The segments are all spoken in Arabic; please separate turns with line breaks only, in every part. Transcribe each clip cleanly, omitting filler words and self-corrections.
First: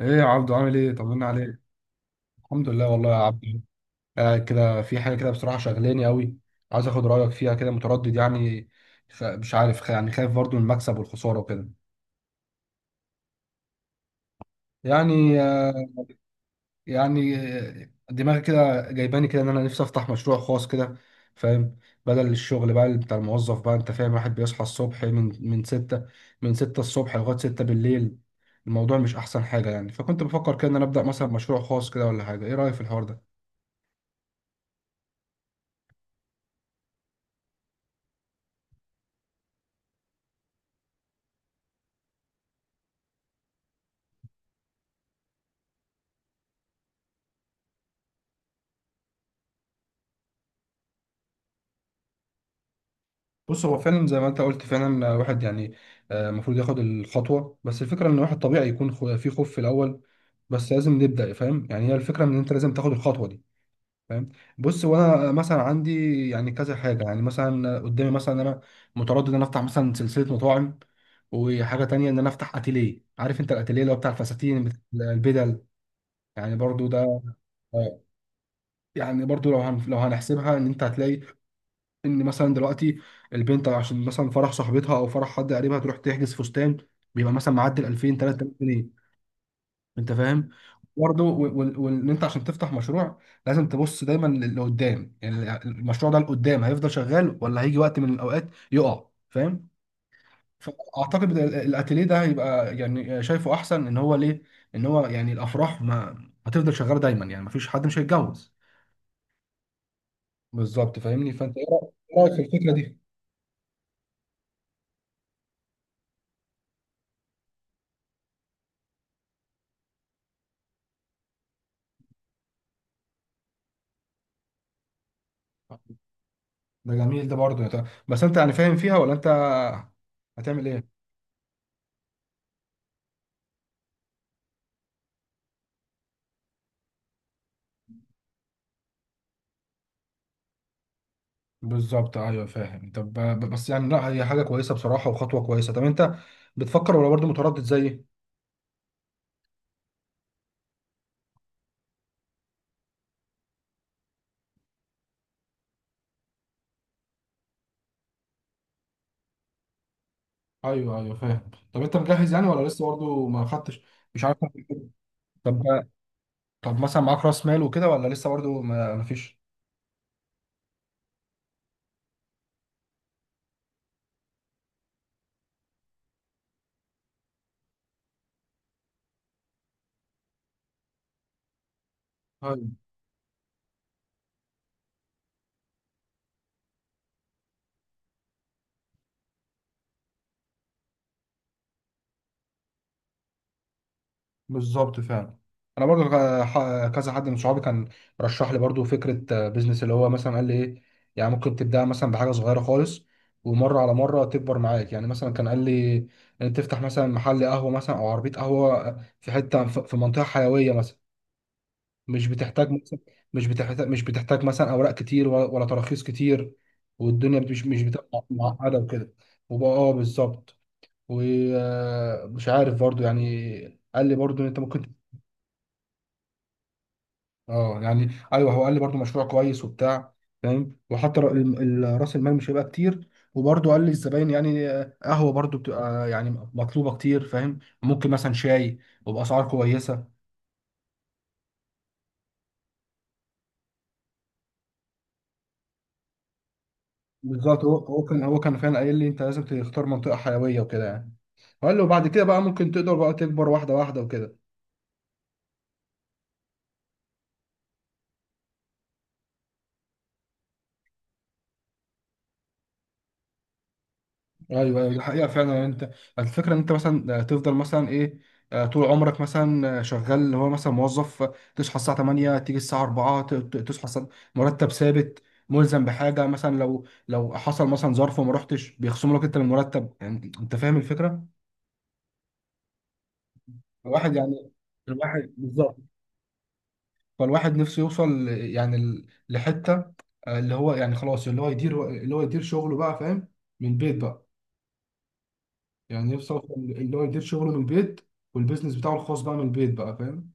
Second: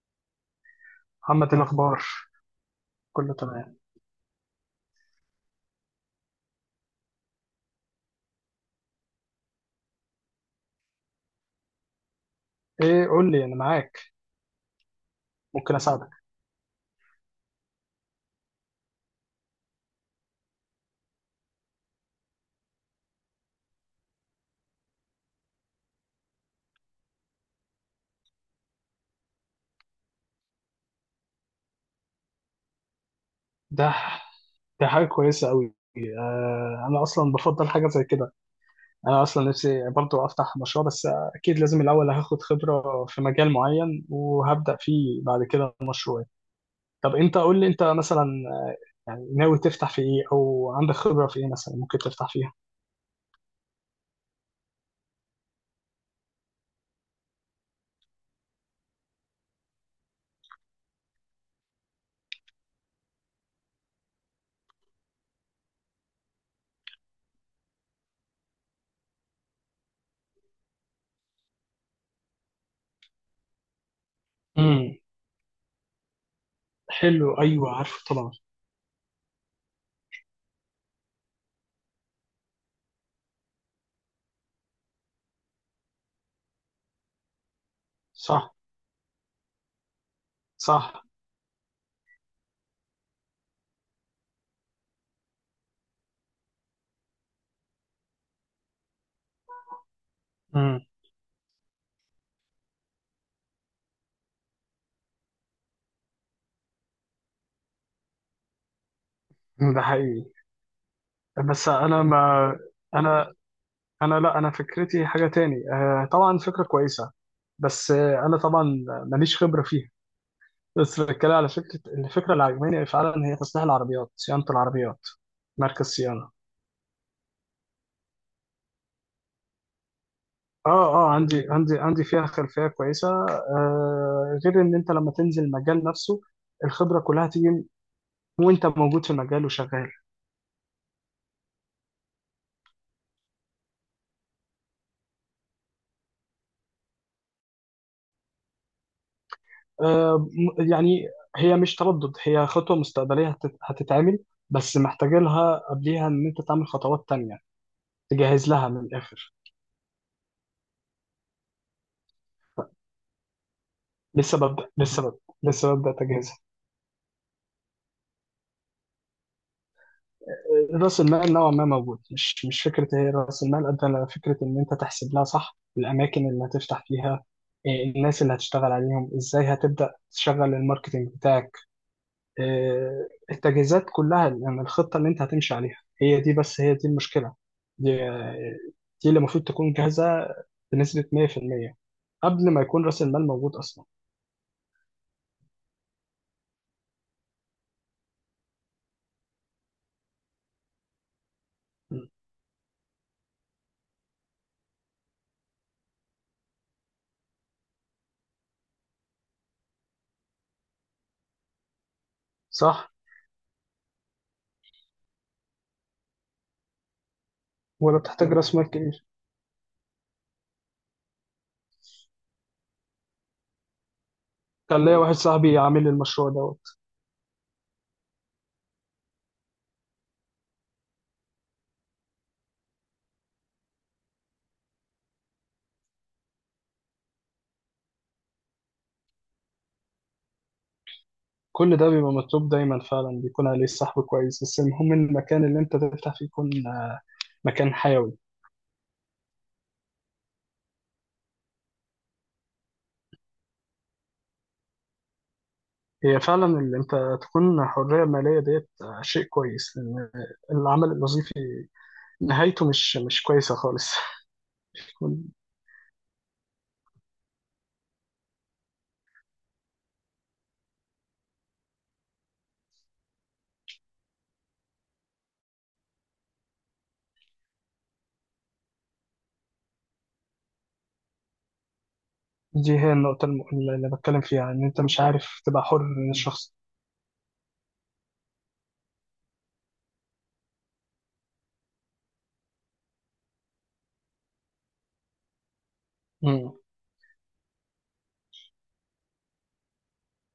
ايه يا عبدو، عامل ايه؟ طمنا
محمد،
عليك.
الأخبار
الحمد لله والله يا
كله
عبدو.
تمام.
قاعد كده في حاجه كده، بصراحه شغلاني قوي. عايز اخد رايك فيها، كده متردد يعني. مش عارف يعني خايف برضو من المكسب والخساره وكده.
إيه، قول لي، أنا معاك.
يعني
ممكن
آه،
أساعدك.
دماغي كده جايباني كده ان انا نفسي افتح مشروع خاص كده. فاهم؟ بدل الشغل بقى اللي بتاع الموظف بقى. انت فاهم؟ واحد بيصحى الصبح من 6، من 6 الصبح لغايه 6 بالليل. الموضوع مش احسن حاجه يعني. فكنت بفكر كده ان انا ابدا مثلا مشروع خاص كده ولا حاجه. ايه رايك في الحوار ده؟
ده ده حاجة كويسة أوي. آه، أنا أصلا بفضل حاجة زي كده. أنا أصلا نفسي برضو أفتح مشروع. بس أكيد لازم الأول هاخد خبرة في مجال معين، وهبدأ فيه بعد كده مشروعي. طب أنت قول لي، أنت مثلا يعني ناوي تفتح في إيه، أو عندك خبرة في إيه مثلا ممكن تفتح فيها؟
بص، هو فعلا زي ما انت قلت فعلا، الواحد يعني المفروض ياخد الخطوه. بس الفكره ان الواحد طبيعي يكون في خوف في الاول. بس لازم نبدا. فاهم؟ يعني هي الفكره ان انت لازم تاخد الخطوه دي. فاهم؟ بص، وانا مثلا عندي يعني كذا حاجه. يعني مثلا قدامي، مثلا انا متردد ان انا افتح مثلا سلسله مطاعم، وحاجه تانية ان انا افتح اتيليه. عارف انت الاتيليه اللي هو بتاع الفساتين بتاع
امم.
البدل؟ يعني برضو ده.
حلو، أيوه،
آه،
عارفه طبعا.
يعني برضو لو لو هنحسبها، ان انت هتلاقي ان مثلا دلوقتي البنت عشان مثلا فرح صاحبتها او فرح حد قريبها تروح تحجز فستان بيبقى مثلا معدل 2000 3000
صح.
جنيه انت فاهم؟
صح.
برضه وان انت عشان تفتح مشروع لازم تبص دايما لقدام. يعني المشروع ده لقدام هيفضل شغال، ولا هيجي وقت من الاوقات يقع؟ فاهم؟
امم.
فاعتقد إن الاتيليه ده هيبقى يعني، شايفه احسن ان هو ليه، ان هو يعني الافراح ما هتفضل شغاله دايما. يعني ما فيش حد مش هيتجوز.
ده حقيقي.
بالظبط، فاهمني. فانت ايه
بس
رايك؟
أنا
إيه رأيك في
ما
الفكره دي؟
أنا انا لا، انا فكرتي حاجه تاني. آه طبعا فكره كويسه، بس آه انا طبعا ماليش خبره فيها. بس بتكلم على فكره، الفكره اللي عجباني فعلا هي تصليح العربيات، صيانه العربيات، مركز صيانه.
ده جميل. ده برضه، يا بس انت يعني فاهم فيها ولا انت هتعمل ايه؟
اه، اه، عندي فيها خلفيه كويسه. غير ان انت لما تنزل المجال نفسه الخبره كلها تيجي، وانت موجود في المجال وشغال.
بالظبط، ايوه فاهم. طب بس يعني، لا هي حاجه كويسه بصراحه وخطوه كويسه. طب انت بتفكر ولا برضه متردد زيي؟
يعني هي مش تردد، هي خطوه مستقبليه هتتعمل، بس محتاج لها قبليها ان انت تعمل خطوات تانية، تجهز لها من الاخر.
ايوه ايوه فاهم. طب انت مجهز يعني ولا لسه برضه ما خدتش؟ مش عارف.
لسه ببدأ لسه ببدأ لسه
طب
ببدأ تجهيزها.
طب مثلا معاك راس مال وكده، ولا لسه برضه ما فيش؟
رأس المال نوعا ما موجود. مش فكرة، هي رأس المال قد ما فكرة إن أنت تحسب لها صح. الأماكن اللي هتفتح فيها، الناس اللي هتشتغل عليهم إزاي، هتبدأ تشغل الماركتينج بتاعك، التجهيزات كلها، يعني الخطة اللي أنت هتمشي عليها، هي دي. بس هي دي المشكلة. دي. دي اللي المفروض تكون جاهزة بنسبة 100% قبل ما يكون رأس المال موجود أصلا.
بالظبط فعلا. انا برضو كذا حد من صحابي كان رشح لي برضو فكره بيزنس. اللي هو مثلا قال لي ايه، يعني ممكن تبدا
م.
مثلا بحاجه صغيره خالص، ومره على مره تكبر معاك. يعني مثلا كان قال لي ان تفتح مثلا محل قهوه مثلا او عربيه قهوه في حته في منطقه حيويه مثلا. مش بتحتاج
صح.
مثلا، مش بتحتاج مثلا اوراق كتير ولا تراخيص كتير. والدنيا مش
ولا
بتبقى
بتحتاج رأس مال
معقده
كبير.
وكده. وبقى اه بالظبط. ومش عارف برضو يعني، قال لي برضو ان انت ممكن.
كان ليا واحد صاحبي عامل المشروع ده.
اه يعني ايوه، هو قال لي برضو مشروع كويس وبتاع. فاهم؟ وحتى راس المال مش هيبقى كتير. وبرضو قال لي الزباين يعني قهوه برضو بتبقى يعني مطلوبه كتير. فاهم؟ ممكن مثلا شاي، وباسعار كويسه.
كل ده بيبقى مطلوب دايما، فعلا بيكون عليه الصحب كويس، بس المهم إن المكان اللي انت تفتح فيه يكون
بالظبط،
مكان
هو هو
حيوي.
كان هو كان فعلا قايل لي انت لازم تختار منطقه حيويه وكده يعني. وقال له بعد كده بقى ممكن تقدر بقى تكبر واحده واحده وكده.
هي فعلا اللي انت تكون حرية مالية ديت شيء كويس، لأن العمل الوظيفي نهايته مش كويسة خالص.
ايوه ايوه، دي حقيقه فعلا. يعني انت الفكره ان انت مثلا تفضل مثلا ايه، طول عمرك مثلا شغال اللي هو مثلا موظف. تصحى الساعه 8، تيجي الساعه 4. مرتب ثابت، ملزم بحاجه. مثلا لو حصل مثلا ظرف وما رحتش بيخصموا لك انت من المرتب. يعني انت فاهم الفكره؟
دي هي اللي
الواحد
بتكلم
يعني.
فيها ان انت مش
الواحد
عارف تبقى
بالظبط.
حر من الشخص.
فالواحد نفسه يوصل يعني لحته اللي هو يعني خلاص، اللي هو يدير، شغله بقى. فاهم؟ من بيت بقى. يعني نفسي
مم.
اوصل اللي هو يدير شغله من البيت، والبيزنس بتاعه الخاص بقى من البيت بقى. فاهم؟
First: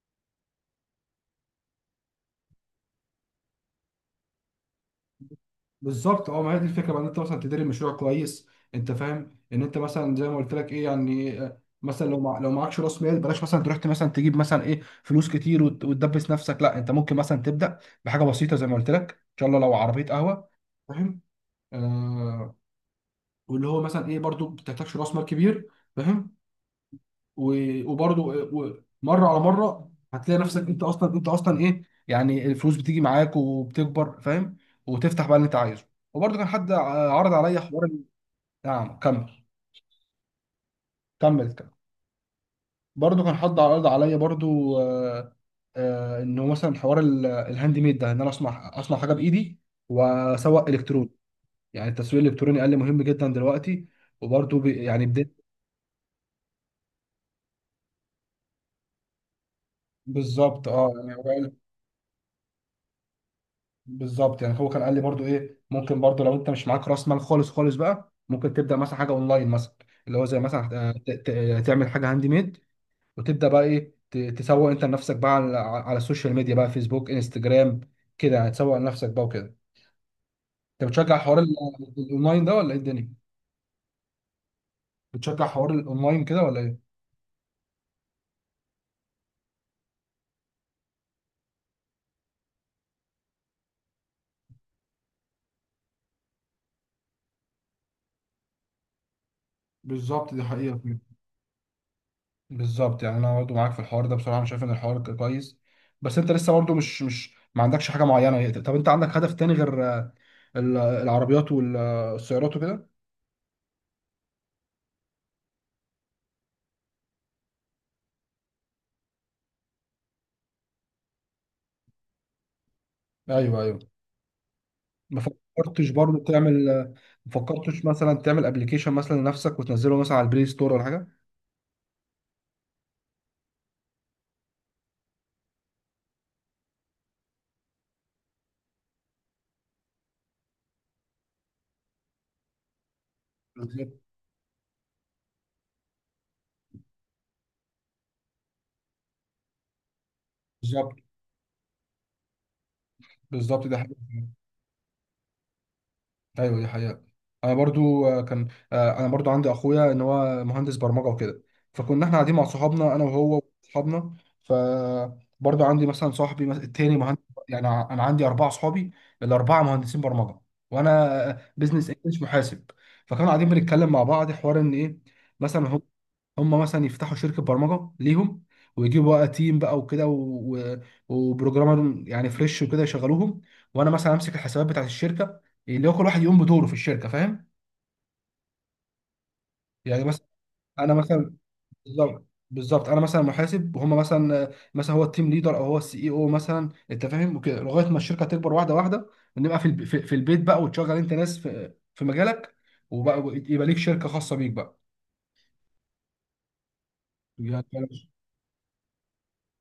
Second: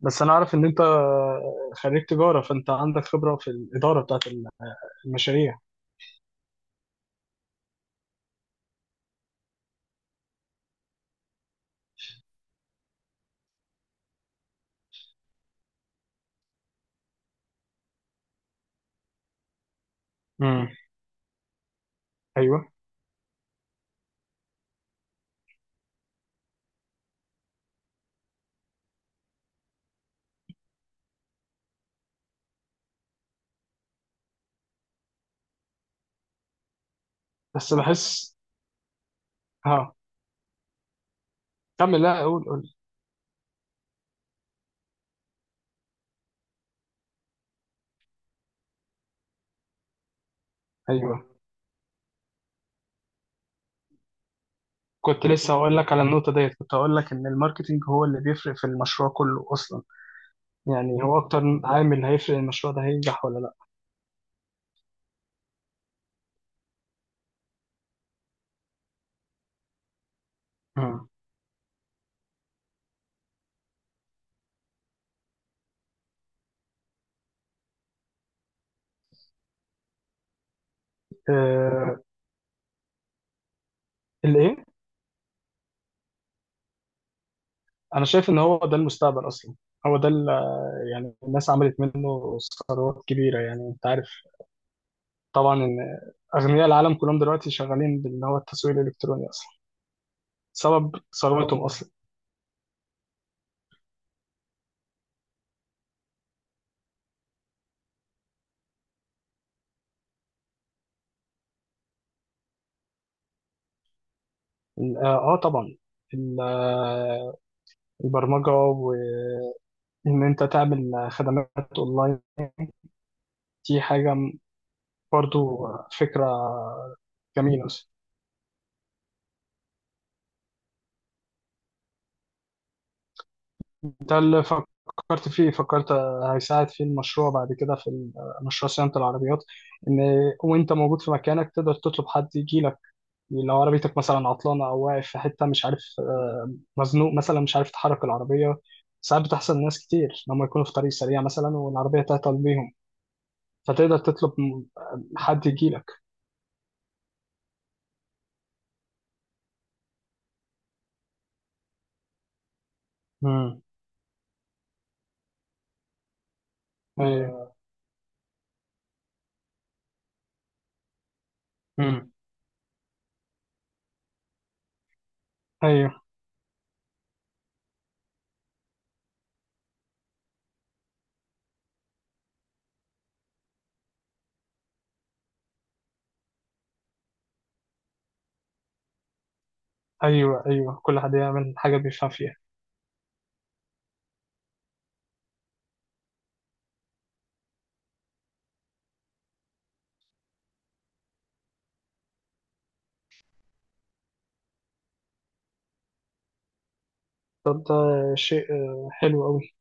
بس انا عارف ان انت خريج تجارة، فانت عندك خبرة في الإدارة بتاعت المشاريع.
بالظبط. اه ما هي دي الفكره بقى، ان انت مثلا تدير المشروع كويس. انت فاهم ان انت مثلا زي ما قلت لك، ايه يعني مثلا لو معكش راس مال بلاش مثلا تروح مثلا تجيب مثلا ايه فلوس كتير وتدبس نفسك. لا، انت ممكن مثلا تبدا بحاجه بسيطه زي ما قلت لك، ان شاء الله لو عربيه قهوه.
مم.
فاهم؟ آه.
ايوه.
واللي هو مثلا ايه، برضو ما بتحتاجش راس مال كبير. فاهم؟ مره على مره هتلاقي نفسك انت اصلا، ايه يعني الفلوس بتيجي معاك وبتكبر. فاهم؟ وتفتح بقى اللي انت عايزه. وبرضه كان حد عرض عليا
بس
حوار
بحس.
نعم كمل.
ها،
كمل كمل
كمل. لا، قول قول.
برضه كان حد عرض عليا برضه آه، انه مثلا حوار الهاند ميد ده، ان انا اصنع حاجه بايدي واسوق الكتروني.
ايوه،
يعني التسويق الالكتروني قال لي مهم جدا دلوقتي. وبرضه يعني
كنت
بدأت.
لسه هقول لك على النقطه ديت، كنت هقول لك ان الماركتينج هو اللي بيفرق في المشروع كله اصلا.
بالظبط اه.
يعني هو اكتر
يعني
عامل هيفرق المشروع ده هينجح ولا لا.
بالظبط، يعني هو كان قال لي برضو ايه، ممكن برضو لو انت مش معاك راس مال خالص خالص بقى ممكن تبدا مثلا حاجه اونلاين مثلا. اللي هو زي مثلا
مم.
تعمل حاجه هاند ميد، وتبدا بقى ايه تسوق انت لنفسك بقى على السوشيال ميديا بقى، فيسبوك، انستجرام، كده يعني. تسوق لنفسك بقى وكده. انت بتشجع حوار
آه.
الاونلاين ده، ولا ايه الدنيا؟
الايه؟
بتشجع حوار الاونلاين كده ولا ايه؟
انا شايف ان هو ده المستقبل اصلا. هو ده ال- يعني الناس عملت منه ثروات كبيره، يعني انت عارف طبعا ان اغنياء العالم كلهم دلوقتي شغالين باللي هو التسويق الالكتروني اصلا.
بالظبط دي حقيقة.
سبب ثروتهم اصلا.
بالظبط، يعني انا برضه معاك في الحوار ده بصراحه. انا شايف ان الحوار كويس. بس انت لسه برضه مش ما عندكش حاجه معينه. طب انت عندك هدف تاني غير العربيات والسيارات وكده؟
اه، آه، طبعا ال- آه، البرمجه، وان انت تعمل خدمات اونلاين.
ايوه ايوه.
دي حاجة م-
ما
برضو
فكرتش برضه
فكرة
تعمل ما
جميلة.
فكرتش مثلا تعمل ابلكيشن مثلا لنفسك وتنزله مثلا على البلاي ستور ولا حاجه؟
ده اللي فكرت فيه، فكرت هيساعد في المشروع بعد كده في مشروع صيانة العربيات. إن وأنت موجود في مكانك تقدر تطلب حد يجي لك، لو عربيتك
بالظبط.
مثلا عطلانة، أو واقف في حتة مش عارف مزنوق مثلا، مش عارف تحرك العربية. ساعات بتحصل لناس كتير لما يكونوا في طريق
بالظبط.
سريع مثلا والعربية تعطل بيهم.
بالظبط، ده حاجه.
فتقدر تطلب حد يجي لك.
ايوه دي حقيقة. انا برضو كان انا برضو عندي اخويا ان هو مهندس برمجة وكده. فكنا احنا قاعدين مع صحابنا، انا وهو
امم.
وصحابنا. ف، برضو عندي مثلا صاحبي التاني مهندس.
ايوه.
يعني انا عندي 4 صحابي، الاربعة مهندسين برمجة. وانا بزنس
امم.
انجلش محاسب. فكانوا قاعدين بنتكلم مع بعض حوار، ان ايه مثلا
ايوه،
هم مثلا يفتحوا شركة برمجة ليهم، ويجيبوا بقى تيم بقى وكده و... وبروجرامر يعني فريش وكده يشغلوهم. وانا مثلا امسك الحسابات بتاعت الشركة. اللي هو كل واحد يقوم بدوره في الشركه. فاهم؟ يعني مثلا.
ايوه، ايوه،
انا
كل حد
مثلا.
يعمل حاجة بيفهم
بالظبط.
فيها.
بالظبط، انا مثلا محاسب، وهم مثلا هو التيم ليدر او هو السي اي او مثلا. انت فاهم؟ وكده لغايه ما الشركه تكبر واحده واحده، ونبقى في في البيت بقى، وتشغل انت ناس في مجالك. وبقى يبقى ليك شركه خاصه بيك بقى. يعني أنا-
شيء حلو قوي.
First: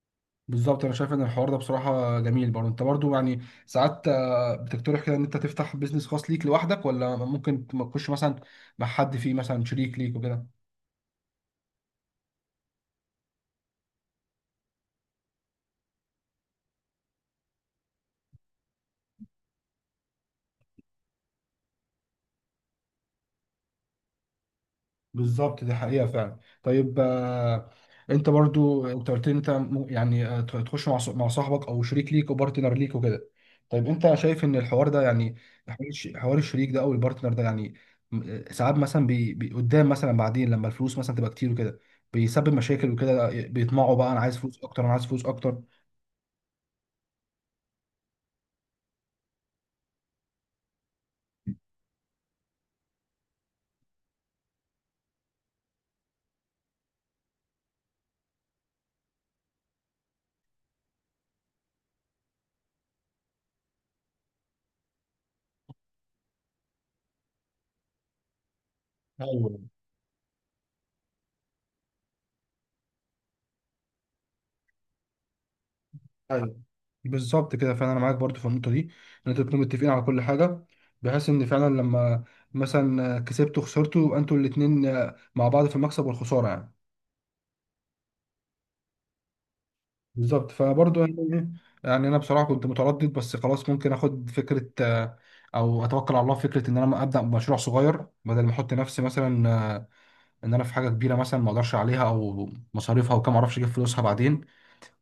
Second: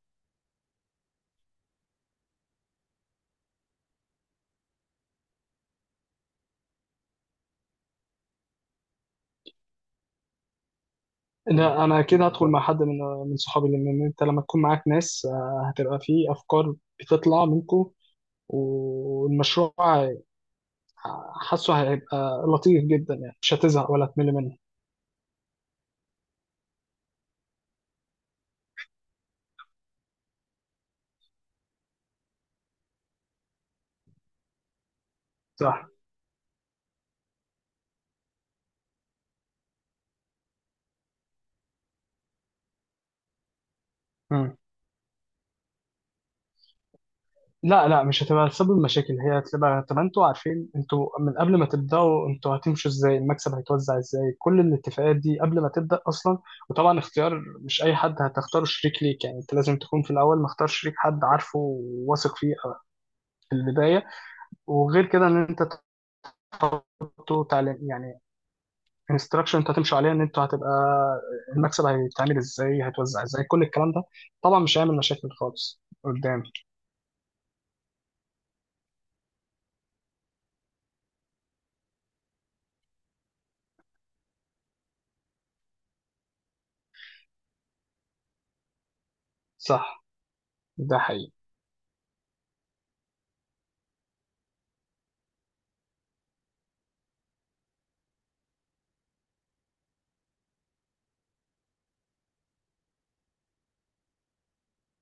بالظبط، انا شايف ان الحوار ده بصراحه جميل. برضه انت برضه يعني ساعات بتقترح كده ان انت تفتح بيزنس خاص ليك لوحدك، ولا ممكن تخش مثلا مع حد فيه مثلا شريك ليك وكده؟
لا، انا اكيد هدخل مع حد من من صحابي، لان انت لما تكون معاك ناس هتبقى فيه افكار بتطلع منكم، والمشروع حاسه هيبقى لطيف جدا، يعني مش هتزهق ولا تمل منه.
بالظبط دي حقيقة فعلا. طيب انت برضو انت قلت لي انت يعني تخش مع مع صاحبك او شريك ليك وبارتنر ليك وكده. طيب انت شايف ان الحوار ده يعني، حوار
صح.
حوار الشريك ده او البارتنر ده يعني، م- ساعات مثلا قدام مثلا بعدين لما الفلوس مثلا تبقى كتير وكده بيسبب مشاكل وكده، بيطمعوا بقى، انا عايز
مم.
فلوس اكتر، انا عايز فلوس اكتر.
لا، لا، مش هتبقى سبب مشاكل، هي هتبقى، طب انتوا عارفين انتوا من قبل ما تبداوا انتوا هتمشوا ازاي، المكسب هيتوزع ازاي، كل الاتفاقات دي قبل ما تبدا اصلا. وطبعا اختيار مش اي حد هتختاره شريك ليك، يعني انت لازم تكون في الاول مختار شريك حد عارفه وواثق فيه في البدايه. وغير كده ان انت تحطه تعليم يعني
ايوه
انستراكشن انت هتمشوا عليها ان انتوا هتبقى، المكسب هيتعمل ازاي، هيتوزع ازاي، كل الكلام ده طبعا مش هيعمل مشاكل خالص قدام.
ايوه، بالظبط كده فعلا. انا معاك برضو في النقطه دي، ان انتوا تكونوا متفقين على كل حاجه، بحيث ان فعلا لما مثلا كسبتوا خسرتوا يبقى انتوا الاثنين مع بعض في المكسب والخساره يعني.
صح.
بالظبط.
ده
فبرضو يعني
حقيقي.
يعني انا بصراحه كنت متردد، بس خلاص ممكن اخد فكره او اتوكل على الله في فكره ان انا ابدا بمشروع صغير، بدل ما احط نفسي مثلا آه، ان انا في حاجه كبيره مثلا ما اقدرش عليها او مصاريفها وكم اعرفش اجيب فلوسها بعدين.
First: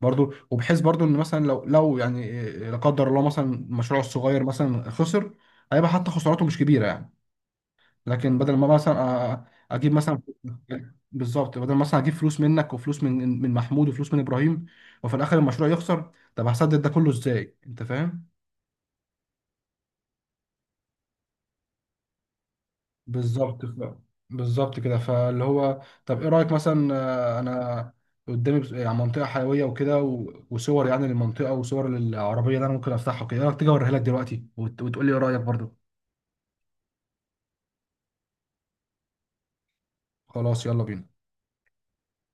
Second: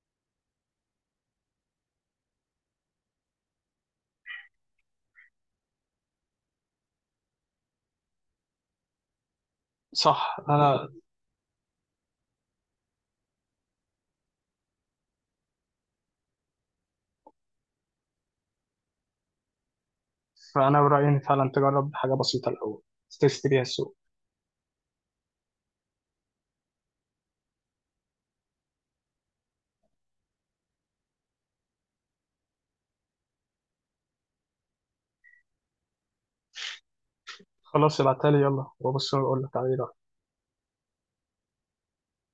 برضو، وبحيث برضو ان مثلا لو يعني لا قدر الله مثلا مشروعه الصغير مثلا خسر، هيبقى حتى خسارته مش كبيره يعني. لكن بدل ما مثلا اجيب مثلا
صح. انا،
بالظبط، بدل مثلا اجيب فلوس منك وفلوس من محمود وفلوس من ابراهيم، وفي الاخر المشروع يخسر. طب هسدد ده كله ازاي؟ انت فاهم؟
فانا برايي ان فعلا تجرب حاجه بسيطه الاول، تست بيها
بالظبط
السوق.
بالظبط كده. فاللي هو، طب ايه رأيك مثلا انا قدامي يعني منطقة حيوية وكده وصور يعني للمنطقة وصور للعربية اللي انا ممكن افتحها كده. ايه رأيك تيجي اوريها لك دلوقتي وتقول لي ايه رأيك برضو؟
خلاص، ابعتها لي يلا، وابص واقول لك عليه.
خلاص يلا بينا.